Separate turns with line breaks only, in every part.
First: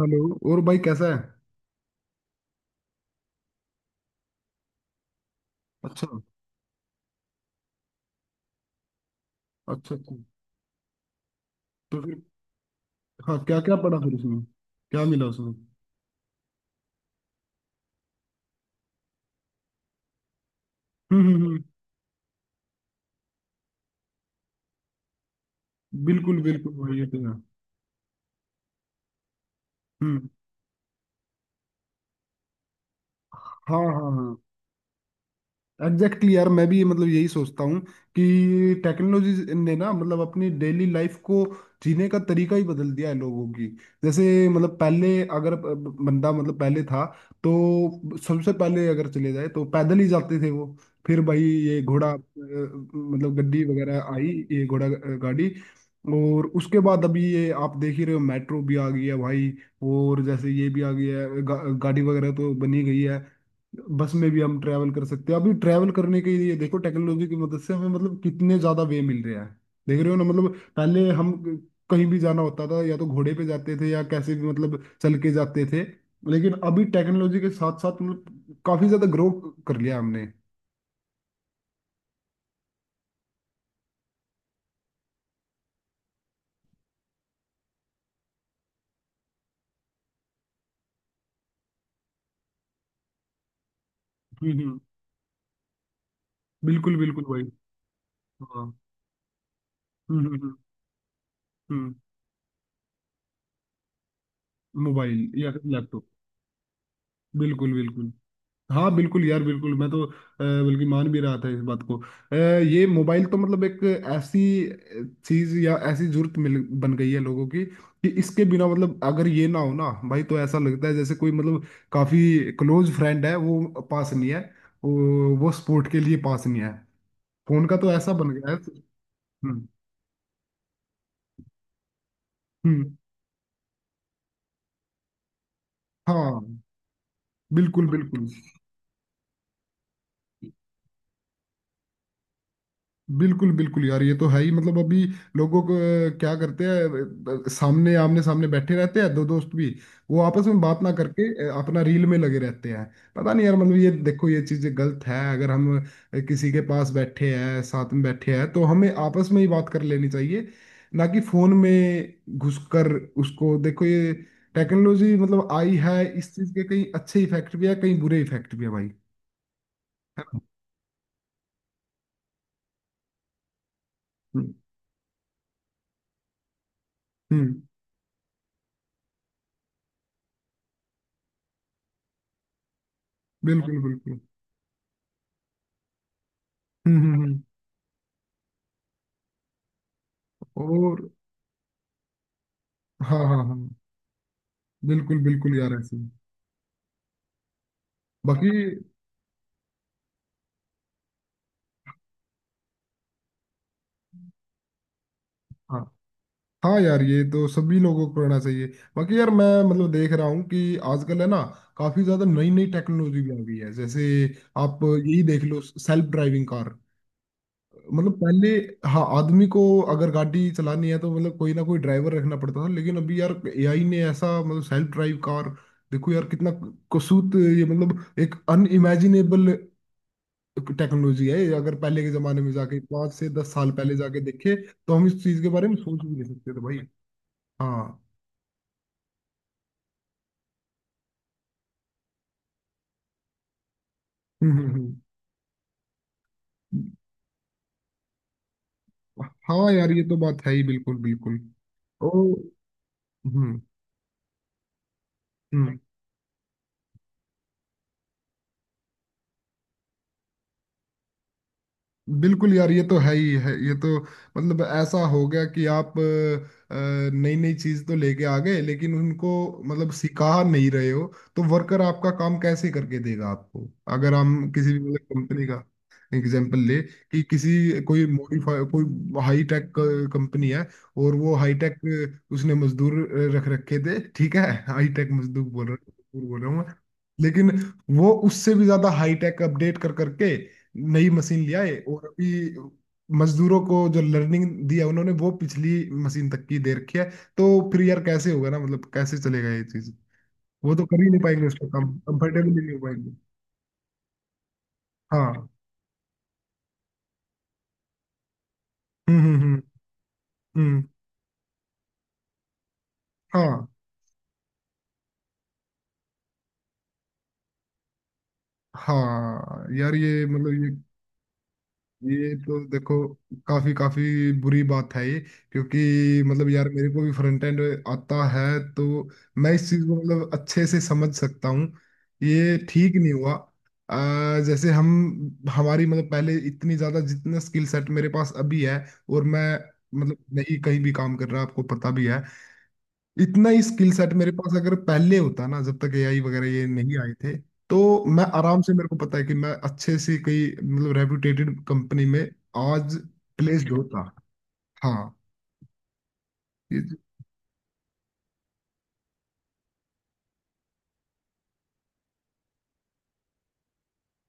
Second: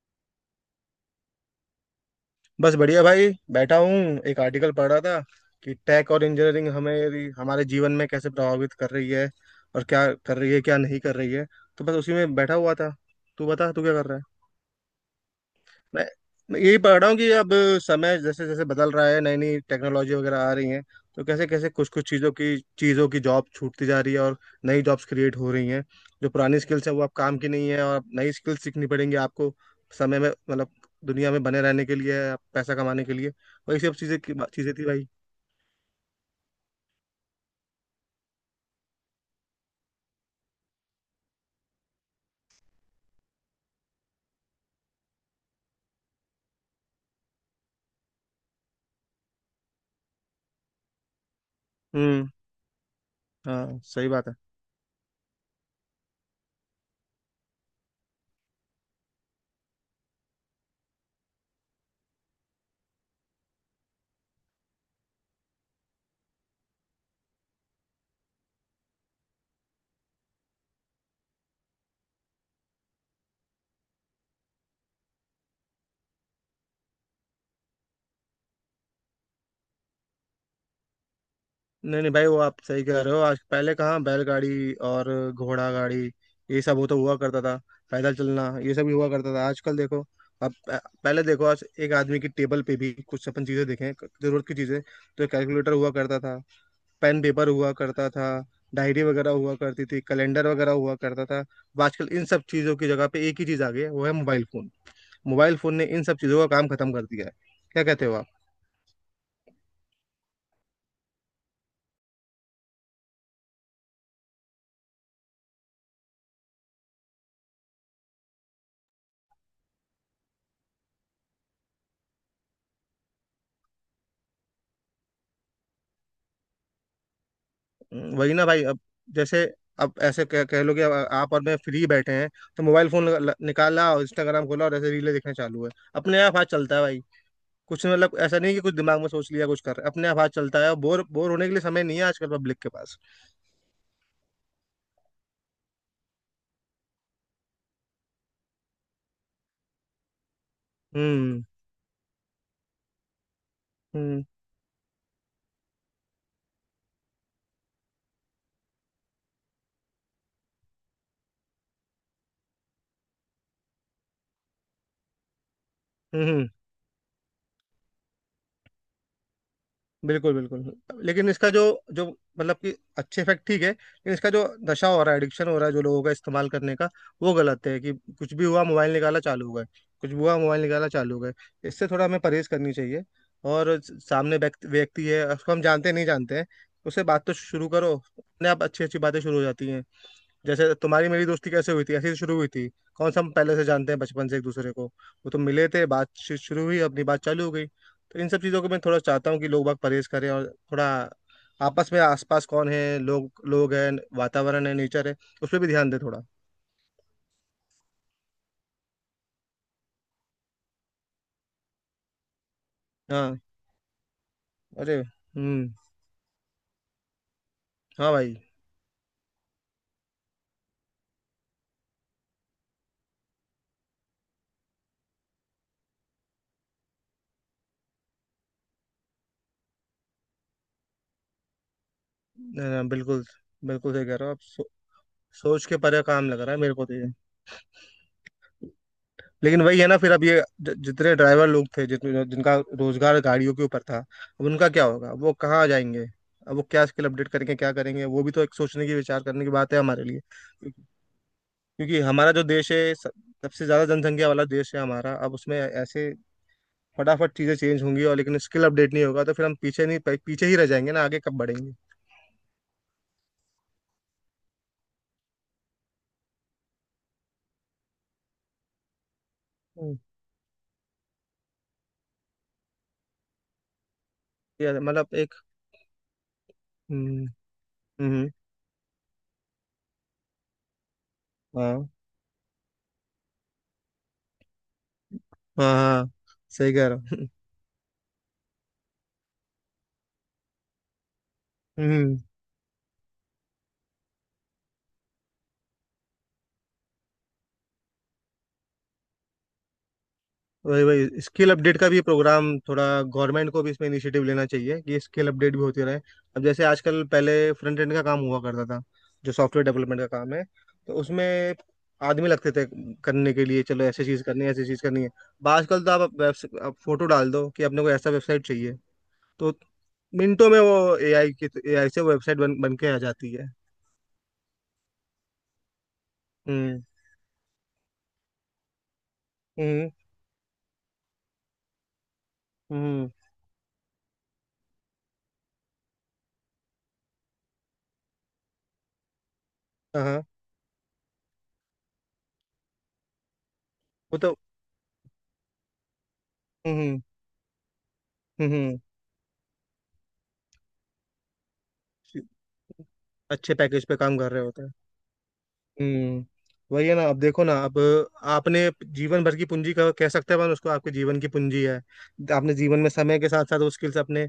Hello. और भाई, कैसा है?
बस बढ़िया भाई बैठा हूँ। एक आर्टिकल पढ़ रहा था कि टेक
अच्छा।
और इंजीनियरिंग हमें हमारे जीवन में कैसे प्रभावित कर रही है और
अच्छा
क्या
अच्छा।
कर रही है, क्या नहीं कर रही है। तो बस
तो
उसी
फिर।
में बैठा हुआ था।
हाँ,
तू
क्या
बता,
क्या
तू क्या
पढ़ा
कर
फिर
रहा है।
उसमें? क्या मिला उसमें?
मैं मैं यही पढ़ रहा हूँ कि अब समय जैसे जैसे बदल रहा है, नई नई टेक्नोलॉजी वगैरह आ रही है, तो कैसे
हम्म।
कैसे कुछ कुछ चीज़ों की जॉब छूटती जा रही है और नई जॉब्स क्रिएट हो रही हैं। जो
बिल्कुल
पुरानी
बिल्कुल
स्किल्स हैं
भाई,
वो
ये
अब
तो
काम
है।
की नहीं है और अब नई स्किल्स सीखनी पड़ेंगी आपको समय
हम्म।
में, मतलब दुनिया में बने रहने के लिए, पैसा कमाने के लिए। वही
हाँ हाँ
सब चीज़ें की
हाँ।
चीज़ें थी भाई।
एग्जैक्टली exactly यार, मैं भी मतलब यही सोचता हूँ कि टेक्नोलॉजी ने ना मतलब अपनी डेली लाइफ को जीने का तरीका ही बदल दिया है लोगों की। जैसे मतलब पहले अगर बंदा मतलब पहले था तो सबसे पहले अगर चले जाए तो पैदल ही जाते थे वो। फिर भाई ये घोड़ा
हम्म।
मतलब गड्डी
हाँ सही
वगैरह आई।
बात है।
ये घोड़ा गाड़ी। और उसके बाद अभी ये आप देख ही रहे हो, मेट्रो भी आ गई है भाई। और जैसे ये भी आ गई है गाड़ी वगैरह तो बनी गई है। बस में भी हम ट्रैवल कर सकते हैं। अभी ट्रैवल करने के लिए देखो, टेक्नोलॉजी की मदद से हमें मतलब कितने ज्यादा वे मिल रहे हैं। देख रहे हो ना? मतलब पहले हम कहीं भी जाना होता था या तो घोड़े पे जाते थे या कैसे भी मतलब चल के जाते थे। लेकिन अभी टेक्नोलॉजी के साथ साथ मतलब काफी ज्यादा ग्रो कर लिया हमने।
नहीं नहीं भाई, वो आप सही कह रहे हो। आज पहले कहाँ बैलगाड़ी और घोड़ा गाड़ी, ये सब वो तो हुआ करता था। पैदल चलना ये सब भी हुआ करता था। आजकल देखो, अब पहले देखो, आज एक आदमी की टेबल पे भी कुछ अपन चीजें देखें, जरूरत की
हम्म।
चीजें, तो कैलकुलेटर हुआ करता था,
बिल्कुल
पेन
बिल्कुल
पेपर
भाई।
हुआ करता था,
हाँ।
डायरी वगैरह हुआ करती थी, कैलेंडर
हम्म।
वगैरह हुआ करता था। अब
हम्म।
आजकल इन सब चीजों की जगह पे एक ही चीज आ गई है, वो है मोबाइल फोन।
मोबाइल या
मोबाइल
फिर
फोन ने इन
लैपटॉप।
सब चीजों का काम खत्म कर दिया है।
बिल्कुल
क्या कहते
बिल्कुल।
हो आप।
हाँ बिल्कुल यार बिल्कुल। मैं तो बल्कि मान भी रहा था इस बात को। ये मोबाइल तो मतलब एक ऐसी चीज या ऐसी जरूरत मिल बन गई है लोगों की कि इसके बिना मतलब अगर ये ना हो ना भाई तो ऐसा लगता है जैसे कोई मतलब काफी क्लोज फ्रेंड है, वो पास नहीं है। वो सपोर्ट के लिए पास नहीं है। फोन का तो ऐसा बन
वही ना
गया है।
भाई। अब जैसे
हम्म
अब ऐसे कह लो कि अब आप और मैं फ्री बैठे हैं, तो मोबाइल
हम्म।
फोन निकाला और इंस्टाग्राम खोला और ऐसे रीलें देखना चालू है। अपने आप हाथ
हाँ।
चलता है भाई। कुछ
बिल्कुल बिल्कुल।
मतलब ऐसा नहीं कि कुछ दिमाग में सोच लिया कुछ कर रहे, अपने आप हाथ चलता है और बोर बोर होने के लिए समय नहीं है आजकल पब्लिक के पास।
बिल्कुल बिल्कुल यार ये तो है ही। मतलब अभी लोगों को क्या करते हैं सामने आमने सामने बैठे रहते हैं दो दोस्त भी, वो आपस में बात ना करके
हम्म
अपना रील में लगे रहते हैं। पता नहीं यार मतलब, ये
हम्म
देखो, ये चीज़ गलत है। अगर हम किसी के पास बैठे हैं, साथ में बैठे हैं तो हमें आपस में ही बात कर लेनी चाहिए, ना कि फोन में घुसकर उसको देखो। ये टेक्नोलॉजी मतलब आई है,
हम्म
इस
हम्म।
चीज़ के कहीं अच्छे इफेक्ट भी है कहीं बुरे इफेक्ट भी है भाई। है
बिल्कुल
ना?
बिल्कुल, लेकिन इसका जो जो मतलब कि अच्छे इफेक्ट ठीक है, लेकिन इसका जो
हम्म
नशा हो रहा है, एडिक्शन हो रहा है जो लोगों का इस्तेमाल करने का, वो
हम्म।
गलत है। कि कुछ भी हुआ मोबाइल निकाला चालू हो गए, कुछ भी हुआ मोबाइल निकाला चालू हो गए। इससे थोड़ा हमें परहेज करनी चाहिए। और
बिल्कुल बिल्कुल।
सामने व्यक्ति व्यक्ति है, उसको हम जानते नहीं जानते हैं,
हम्म
उससे
हम्म
बात तो
हम्म।
शुरू करो, अपने आप अच्छी अच्छी बातें शुरू हो जाती हैं। जैसे
और।
तुम्हारी मेरी दोस्ती कैसे हुई थी, ऐसे ही शुरू हुई थी। कौन
हाँ
सा हम
हाँ
पहले से
हाँ।
जानते हैं बचपन से एक दूसरे को,
बिल्कुल
वो तो
बिल्कुल
मिले
यार,
थे,
ऐसे ही
बातचीत शुरू हुई, अपनी बात चालू हो गई। तो इन सब
बाकी।
चीज़ों को मैं थोड़ा चाहता हूँ कि लोग बाग परहेज करें और थोड़ा आपस में आसपास कौन है, लोग लोग हैं, वातावरण है, नेचर है, उस पर भी
हाँ
ध्यान दे थोड़ा।
हाँ यार, ये तो सभी लोगों को करना चाहिए। बाकी यार मैं मतलब देख रहा हूँ कि आजकल है ना, काफी ज्यादा नई नई टेक्नोलॉजी भी
हाँ।
आ गई है। जैसे आप
अरे
यही देख लो,
हम्म।
Self driving car.
हाँ
मतलब
भाई।
पहले। हाँ। आदमी को अगर गाड़ी चलानी है तो मतलब कोई ना कोई ड्राइवर रखना पड़ता था, लेकिन अभी यार एआई ने ऐसा मतलब सेल्फ ड्राइव कार। देखो यार कितना कसूत ये, मतलब एक अनइमेजिनेबल टेक्नोलॉजी है। अगर पहले के जमाने में
ना,
जाके
ना,
पांच
बिल्कुल,
से दस साल
बिल्कुल
पहले
सही कह
जाके
रहे हो आप।
देखे तो हम इस चीज के
सोच
बारे में
के
सोच
परे
भी नहीं
काम लग
सकते
रहा
थे
है मेरे
भाई।
को तो ये।
हाँ।
लेकिन वही है ना, फिर अब ये जितने ड्राइवर लोग थे, जितने जिनका रोजगार गाड़ियों के ऊपर था, अब
हम्म
उनका क्या
हम्म
होगा, वो कहाँ जाएंगे, अब वो क्या
हम्म।
स्किल अपडेट करके क्या करेंगे, वो भी तो एक सोचने की विचार करने की
हाँ
बात है
यार ये
हमारे
तो
लिए।
बात है ही। बिल्कुल बिल्कुल।
क्योंकि
ओ।
हमारा जो देश है
हम्म
सबसे ज्यादा जनसंख्या वाला देश है हमारा। अब उसमें
हम्म।
ऐसे फटाफट चीजें चेंज होंगी और, लेकिन स्किल अपडेट नहीं होगा तो फिर हम पीछे नहीं, पीछे ही रह जाएंगे ना, आगे कब बढ़ेंगे।
बिल्कुल यार ये तो है ही है ये तो। मतलब ऐसा हो गया कि आप नई नई चीज तो लेके आ गए लेकिन उनको मतलब
हम्म,
सिखा नहीं रहे हो। तो वर्कर आपका काम कैसे करके देगा आपको? अगर हम किसी
ये
भी मतलब
मतलब एक
कंपनी का एग्जाम्पल ले कि
हम्म हम्म
किसी कोई
हम्म,
मॉडिफाई कोई हाई टेक कंपनी है और वो हाई टेक
हाँ
उसने मजदूर रख रखे थे, ठीक है हाई टेक मजदूर, बोल
हाँ
रहा
हाँ,
मजदूर बोल रहा हूँ
सही
मैं।
कह रहा हूँ
लेकिन वो उससे भी ज्यादा हाई टेक अपडेट कर करके नई मशीन ले आए और
हम्म।
अभी मजदूरों को जो लर्निंग दिया उन्होंने वो पिछली मशीन तक की दे रखी है। तो फिर यार कैसे होगा ना, मतलब कैसे चलेगा ये चीज। वो
वही
तो कर ही नहीं
वही
पाएंगे,
स्किल
उसका
अपडेट का
काम
भी
कंफर्टेबल
प्रोग्राम
नहीं हो
थोड़ा
पाएंगे।
गवर्नमेंट को भी इसमें इनिशिएटिव लेना चाहिए कि स्किल
हाँ।
अपडेट भी होती रहे। अब जैसे आजकल पहले फ्रंट एंड का काम हुआ करता था, जो
हम्म।
सॉफ्टवेयर डेवलपमेंट का काम है
हम्म।
तो उसमें आदमी लगते थे करने के लिए।
हाँ
चलो ऐसी चीज़ करनी है, ऐसी चीज़ करनी है। अब आजकल तो आप वेब आप फोटो डाल दो कि अपने को ऐसा वेबसाइट चाहिए, तो
हाँ यार ये
मिनटों में
मतलब
वो एआई की एआई से
ये
वेबसाइट
तो
बन बन के
देखो
आ जाती है।
काफी काफी बुरी बात है ये। क्योंकि मतलब यार
हम्म
मेरे को भी फ्रंट एंड आता है, तो मैं इस चीज
हम्म
को मतलब अच्छे से समझ सकता हूँ। ये ठीक
हम्म।
नहीं हुआ। जैसे हम हमारी मतलब पहले इतनी ज्यादा जितना स्किल सेट मेरे पास अभी है और मैं
हाँ
मतलब
हाँ,
नहीं कहीं भी काम कर रहा, आपको पता भी है। इतना ही स्किल सेट
वो
मेरे
तो।
पास अगर पहले होता ना जब तक एआई वगैरह ये नहीं
हम्म
आए थे तो मैं
हम्म
आराम से,
हम्म,
मेरे को पता है कि मैं अच्छे से कई मतलब रेपुटेटेड कंपनी में आज
अच्छे
प्लेस्ड
पैकेज पे
होता।
काम कर रहे होते हैं।
हाँ।
हम्म।
ये-
वही है ना, अब देखो ना, अब आपने जीवन भर की पूंजी कह कह सकते हैं अपन उसको, आपके जीवन की पूंजी है, आपने जीवन में समय के साथ साथ वो स्किल्स अपने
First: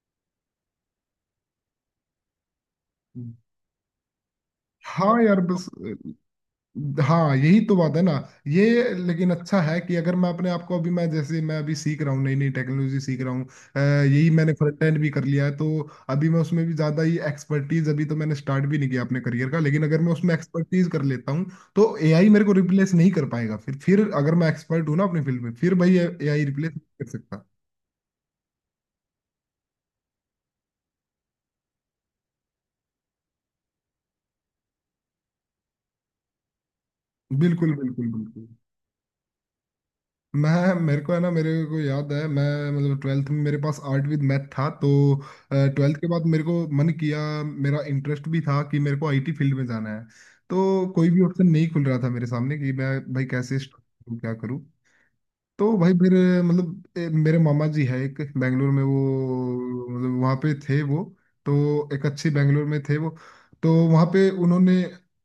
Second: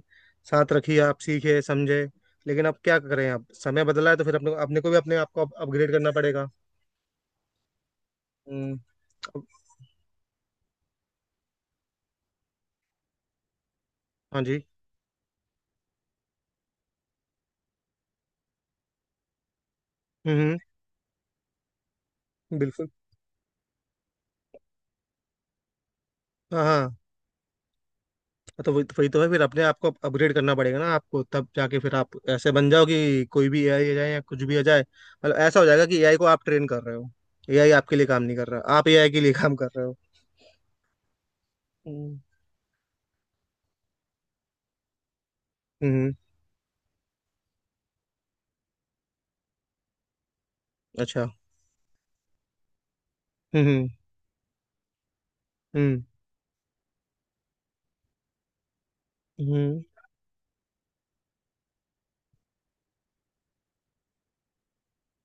साथ रखी, आप सीखे समझे। लेकिन अब क्या करें, अब समय बदला है तो फिर अपने अपने को भी, अपने
हाँ
आप
यार
को
बस।
अपग्रेड करना पड़ेगा।
हाँ यही तो बात है ना।
हम्म।
ये लेकिन
अब-
अच्छा है कि अगर मैं अपने आप को अभी मैं जैसे मैं अभी सीख रहा हूँ, नई नई टेक्नोलॉजी सीख रहा हूँ। यही
हाँ
मैंने
जी।
फ्रंट एंड भी कर लिया है, तो अभी मैं उसमें भी ज़्यादा ही एक्सपर्टीज, अभी तो मैंने स्टार्ट भी नहीं किया अपने करियर का, लेकिन अगर मैं उसमें
हम्म हम्म,
एक्सपर्टीज कर लेता हूँ तो एआई मेरे को
बिल्कुल,
रिप्लेस नहीं कर पाएगा। फिर अगर मैं एक्सपर्ट हूँ ना अपनी फील्ड में, फिर भाई एआई
हाँ
रिप्लेस
हाँ
नहीं कर सकता।
हाँ, तो वही तो है, फिर अपने आप को अपग्रेड करना पड़ेगा ना आपको। तब जाके फिर आप ऐसे बन जाओ कि कोई भी एआई आ जाए या कुछ भी आ जाए, मतलब ऐसा हो जाएगा कि एआई को आप ट्रेन कर रहे हो। एआई
बिल्कुल
आपके लिए
बिल्कुल
काम नहीं कर
बिल्कुल।
रहा, आप एआई के लिए काम कर रहे हो।
मैं मेरे को है ना, मेरे को याद
हम्म
है। मैं मतलब 12th में मेरे पास आर्ट विद मैथ था, तो 12th के
हम्म,
बाद मेरे को मन किया, मेरा इंटरेस्ट भी था कि मेरे को आईटी फील्ड में जाना है। तो कोई भी
अच्छा।
ऑप्शन नहीं खुल रहा था मेरे सामने कि मैं भाई कैसे
हम्म
start
हम्म
करूं, क्या करूं। तो भाई
हम्म
फिर मतलब मेरे मामा जी है एक बेंगलोर में,
हम्म,
वो मतलब वहाँ पे थे वो। तो एक अच्छी बेंगलोर में थे वो। तो वहाँ पे उन्होंने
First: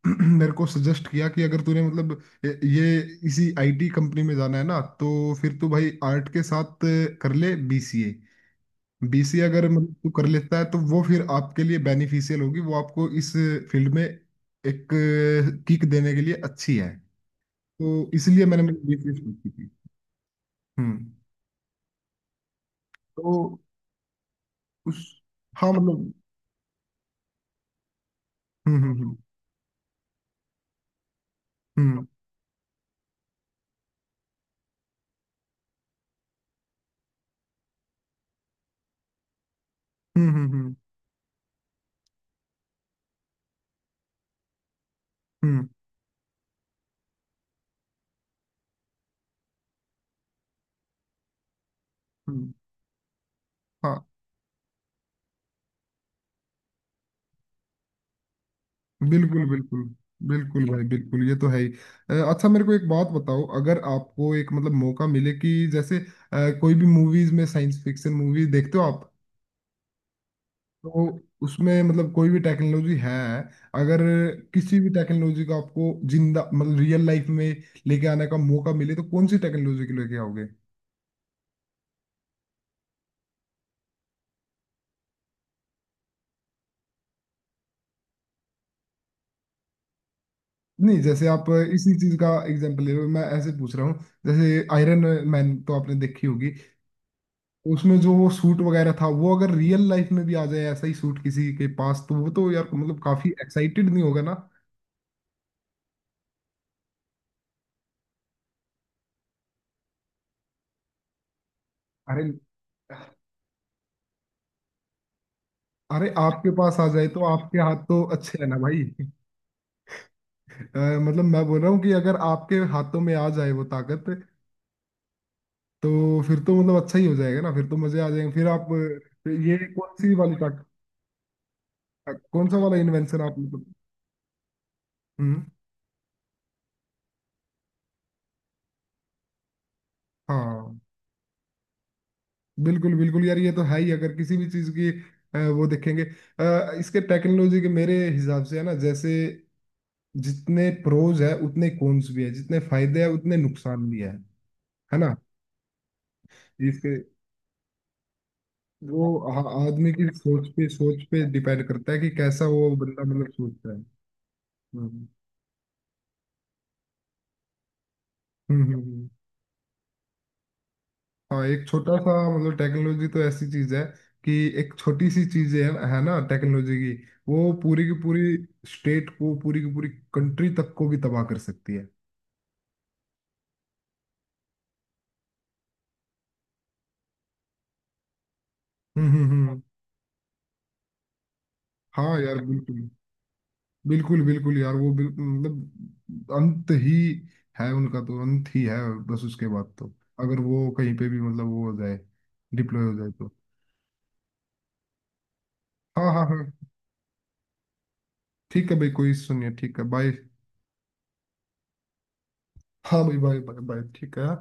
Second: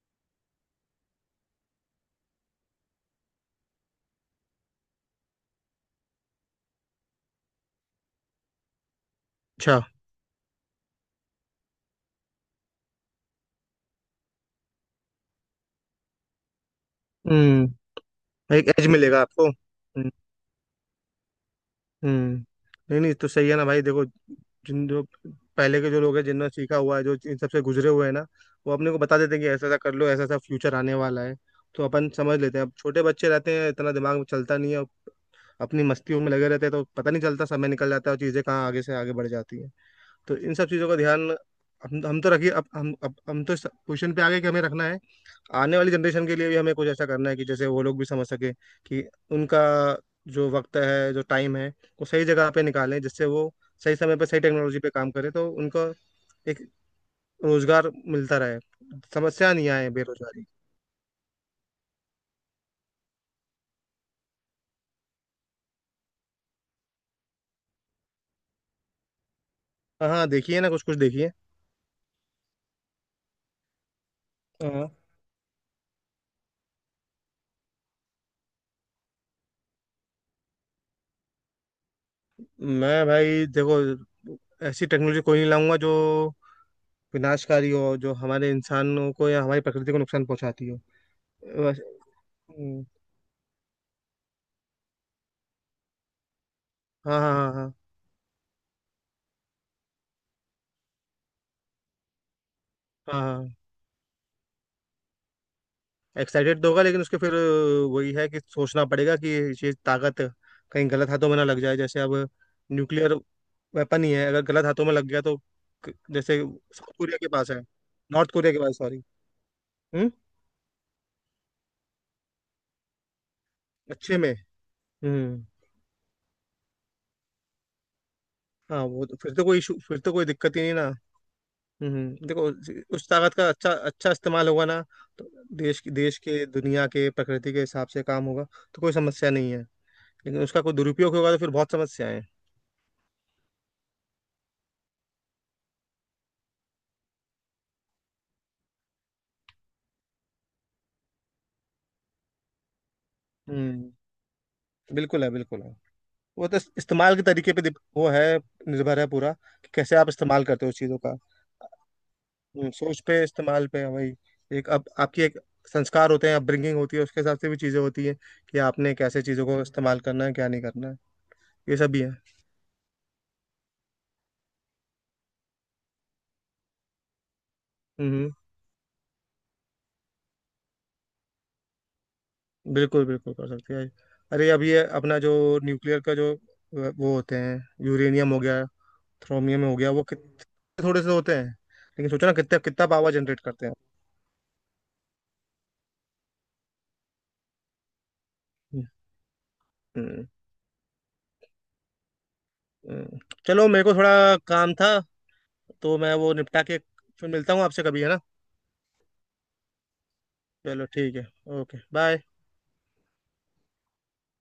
मेरे को सजेस्ट किया कि अगर तूने मतलब ये इसी आईटी कंपनी में जाना है ना तो फिर तू भाई आर्ट के साथ कर ले बीसीए। बीसीए अगर
अच्छा।
मतलब तू कर लेता है तो वो फिर आपके लिए बेनिफिशियल होगी, वो आपको इस फील्ड में एक किक देने के लिए अच्छी है।
हम्म।
तो इसलिए
एक
मैंने
एज
बीसीए
मिलेगा आपको।
की थी।
हम्म।
हम्म।
हम्म। नहीं नहीं तो सही है
तो
ना भाई। देखो, जिन
उस।
जो
हाँ
पहले के जो
मतलब।
लोग हैं, जिन्होंने सीखा हुआ है, जो इन सबसे गुजरे हुए हैं ना, वो
हम्म
अपने को
हम्म
बता देते हैं कि ऐसा ऐसा कर लो, ऐसा ऐसा फ्यूचर आने वाला है, तो
हम्म।
अपन समझ लेते हैं। अब छोटे बच्चे रहते हैं, इतना दिमाग में चलता नहीं है, अपनी मस्तियों में लगे रहते हैं, तो पता नहीं चलता, समय निकल जाता है और चीज़ें कहाँ आगे से आगे बढ़ जाती है। तो इन सब
हम्म।
चीज़ों का ध्यान हम तो रखिए। अब हम तो इस पोजिशन पे आ गए कि हमें रखना है।
हम्म।
आने वाली जनरेशन के लिए भी हमें कुछ ऐसा करना है कि जैसे वो लोग भी समझ सके कि उनका जो वक्त है, जो टाइम है, वो सही जगह
हम्म।
पे निकालें, जिससे वो सही
हाँ।
समय पे सही टेक्नोलॉजी पे काम करें तो उनको एक रोजगार मिलता रहे,
बिल्कुल
समस्या नहीं
बिल्कुल।
आए बेरोजगारी।
बिल्कुल भाई बिल्कुल, ये तो है ही। अच्छा मेरे को एक बात बताओ, अगर आपको एक मतलब मौका मिले कि जैसे कोई भी मूवीज में, साइंस फिक्शन मूवीज देखते हो आप,
हाँ हाँ, देखिए ना कुछ कुछ
तो
देखिए।
उसमें मतलब कोई भी टेक्नोलॉजी है, अगर किसी भी
हाँ।
टेक्नोलॉजी का आपको जिंदा मतलब रियल लाइफ में लेके आने का मौका मिले तो कौन सी टेक्नोलॉजी को लेके आओगे?
मैं भाई देखो, ऐसी टेक्नोलॉजी कोई नहीं लाऊंगा जो विनाशकारी हो, जो हमारे इंसानों को या हमारी प्रकृति को नुकसान पहुंचाती हो।
नहीं जैसे आप
बस-
इसी चीज का एग्जांपल
हम्म,
ले रहे हो, मैं ऐसे पूछ रहा हूँ, जैसे आयरन मैन तो आपने देखी होगी,
हाँ हाँ हाँ
उसमें जो वो सूट वगैरह था, वो अगर रियल लाइफ में भी आ जाए, ऐसा ही सूट किसी के पास, तो वो तो यार मतलब
हाँ
काफी
हाँ।
एक्साइटेड नहीं होगा ना?
एक्साइटेड तो होगा, लेकिन उसके फिर वही है कि सोचना पड़ेगा कि ये ताकत कहीं गलत हाथों में ना लग जाए। जैसे अब
अरे
न्यूक्लियर वेपन ही है, अगर गलत हाथों में लग गया तो।
अरे
जैसे
आपके पास आ
साउथ
जाए
कोरिया
तो
के पास
आपके
है,
हाथ तो
नॉर्थ
अच्छे है
कोरिया
ना
के पास,
भाई
सॉरी। हम्म।
अ, मतलब मैं बोल रहा हूँ कि अगर आपके हाथों में आ जाए वो ताकत,
अच्छे में। हम्म।
तो फिर तो मतलब अच्छा ही हो जाएगा ना, फिर तो मजे आ जाएंगे। फिर आप
हाँ वो तो फिर तो
ये
कोई इशू,
कौन
फिर तो
सी
कोई
वाली
दिक्कत ही
ताकत
नहीं ना। हम्म। देखो
कौन सा वाला
उस
इन्वेंशन
ताकत
आप
का
मतलब।
अच्छा अच्छा इस्तेमाल होगा ना, तो
हम्म।
देश की, देश के, दुनिया के, प्रकृति के हिसाब से काम होगा तो कोई समस्या नहीं है। लेकिन उसका कोई
हाँ
दुरुपयोग होगा तो फिर बहुत समस्याएं हैं।
बिल्कुल बिल्कुल यार, ये तो है ही। अगर किसी भी चीज की वो देखेंगे इसके टेक्नोलॉजी के मेरे हिसाब से है ना, जैसे जितने प्रोज है उतने कॉन्स भी है, जितने फायदे हैं उतने नुकसान
हम्म।
भी है। है ना?
बिल्कुल है, बिल्कुल है। वो तो
इसके
इस्तेमाल के तरीके पे वो है, निर्भर
वो
है पूरा
आ-
कि
आदमी
कैसे
की
आप इस्तेमाल करते हो उस चीज़ों
सोच
का।
पे डिपेंड करता है कि कैसा वो
सोच
बंदा
पे,
मतलब
इस्तेमाल
सोचता है।
पे, वही। एक अब
हम्म
आपकी एक संस्कार होते हैं, अपब्रिंगिंग होती है, उसके हिसाब से भी चीज़ें होती है कि
हम्म। हम्म।
आपने
हम्म।
कैसे चीज़ों को इस्तेमाल करना है, क्या नहीं करना है।
हाँ एक
ये सब
छोटा
भी है।
सा मतलब टेक्नोलॉजी तो ऐसी चीज है कि एक छोटी सी चीज है ना टेक्नोलॉजी की, वो पूरी की
हम्म।
पूरी स्टेट को पूरी की पूरी कंट्री तक को भी तबाह कर सकती है।
बिल्कुल बिल्कुल कर सकते हैं। अरे अब ये अपना जो न्यूक्लियर का जो वो होते हैं, यूरेनियम हो गया,
हम्म।
थ्रोमियम हो गया, वो कितने थोड़े से होते हैं, लेकिन
हाँ
सोचो ना
यार
कितना कितना
बिल्कुल।
पावर जनरेट करते हैं।
बिल्कुल बिल्कुल यार वो मतलब अंत ही है उनका, तो अंत ही है बस उसके बाद तो।
हम्म,
अगर वो कहीं पे भी मतलब वो हो जाए, डिप्लॉय हो जाए
हम्म।
तो।
चलो मेरे को थोड़ा काम था, तो
हाँ
मैं
हाँ
वो निपटा
हाँ।
के फिर मिलता हूँ आपसे कभी, है ना।
ठीक है भाई, कोई सुनिए ठीक है बाय।
चलो ठीक है, ओके बाय।
हाँ भाई, बाय बाय बाय ठीक है।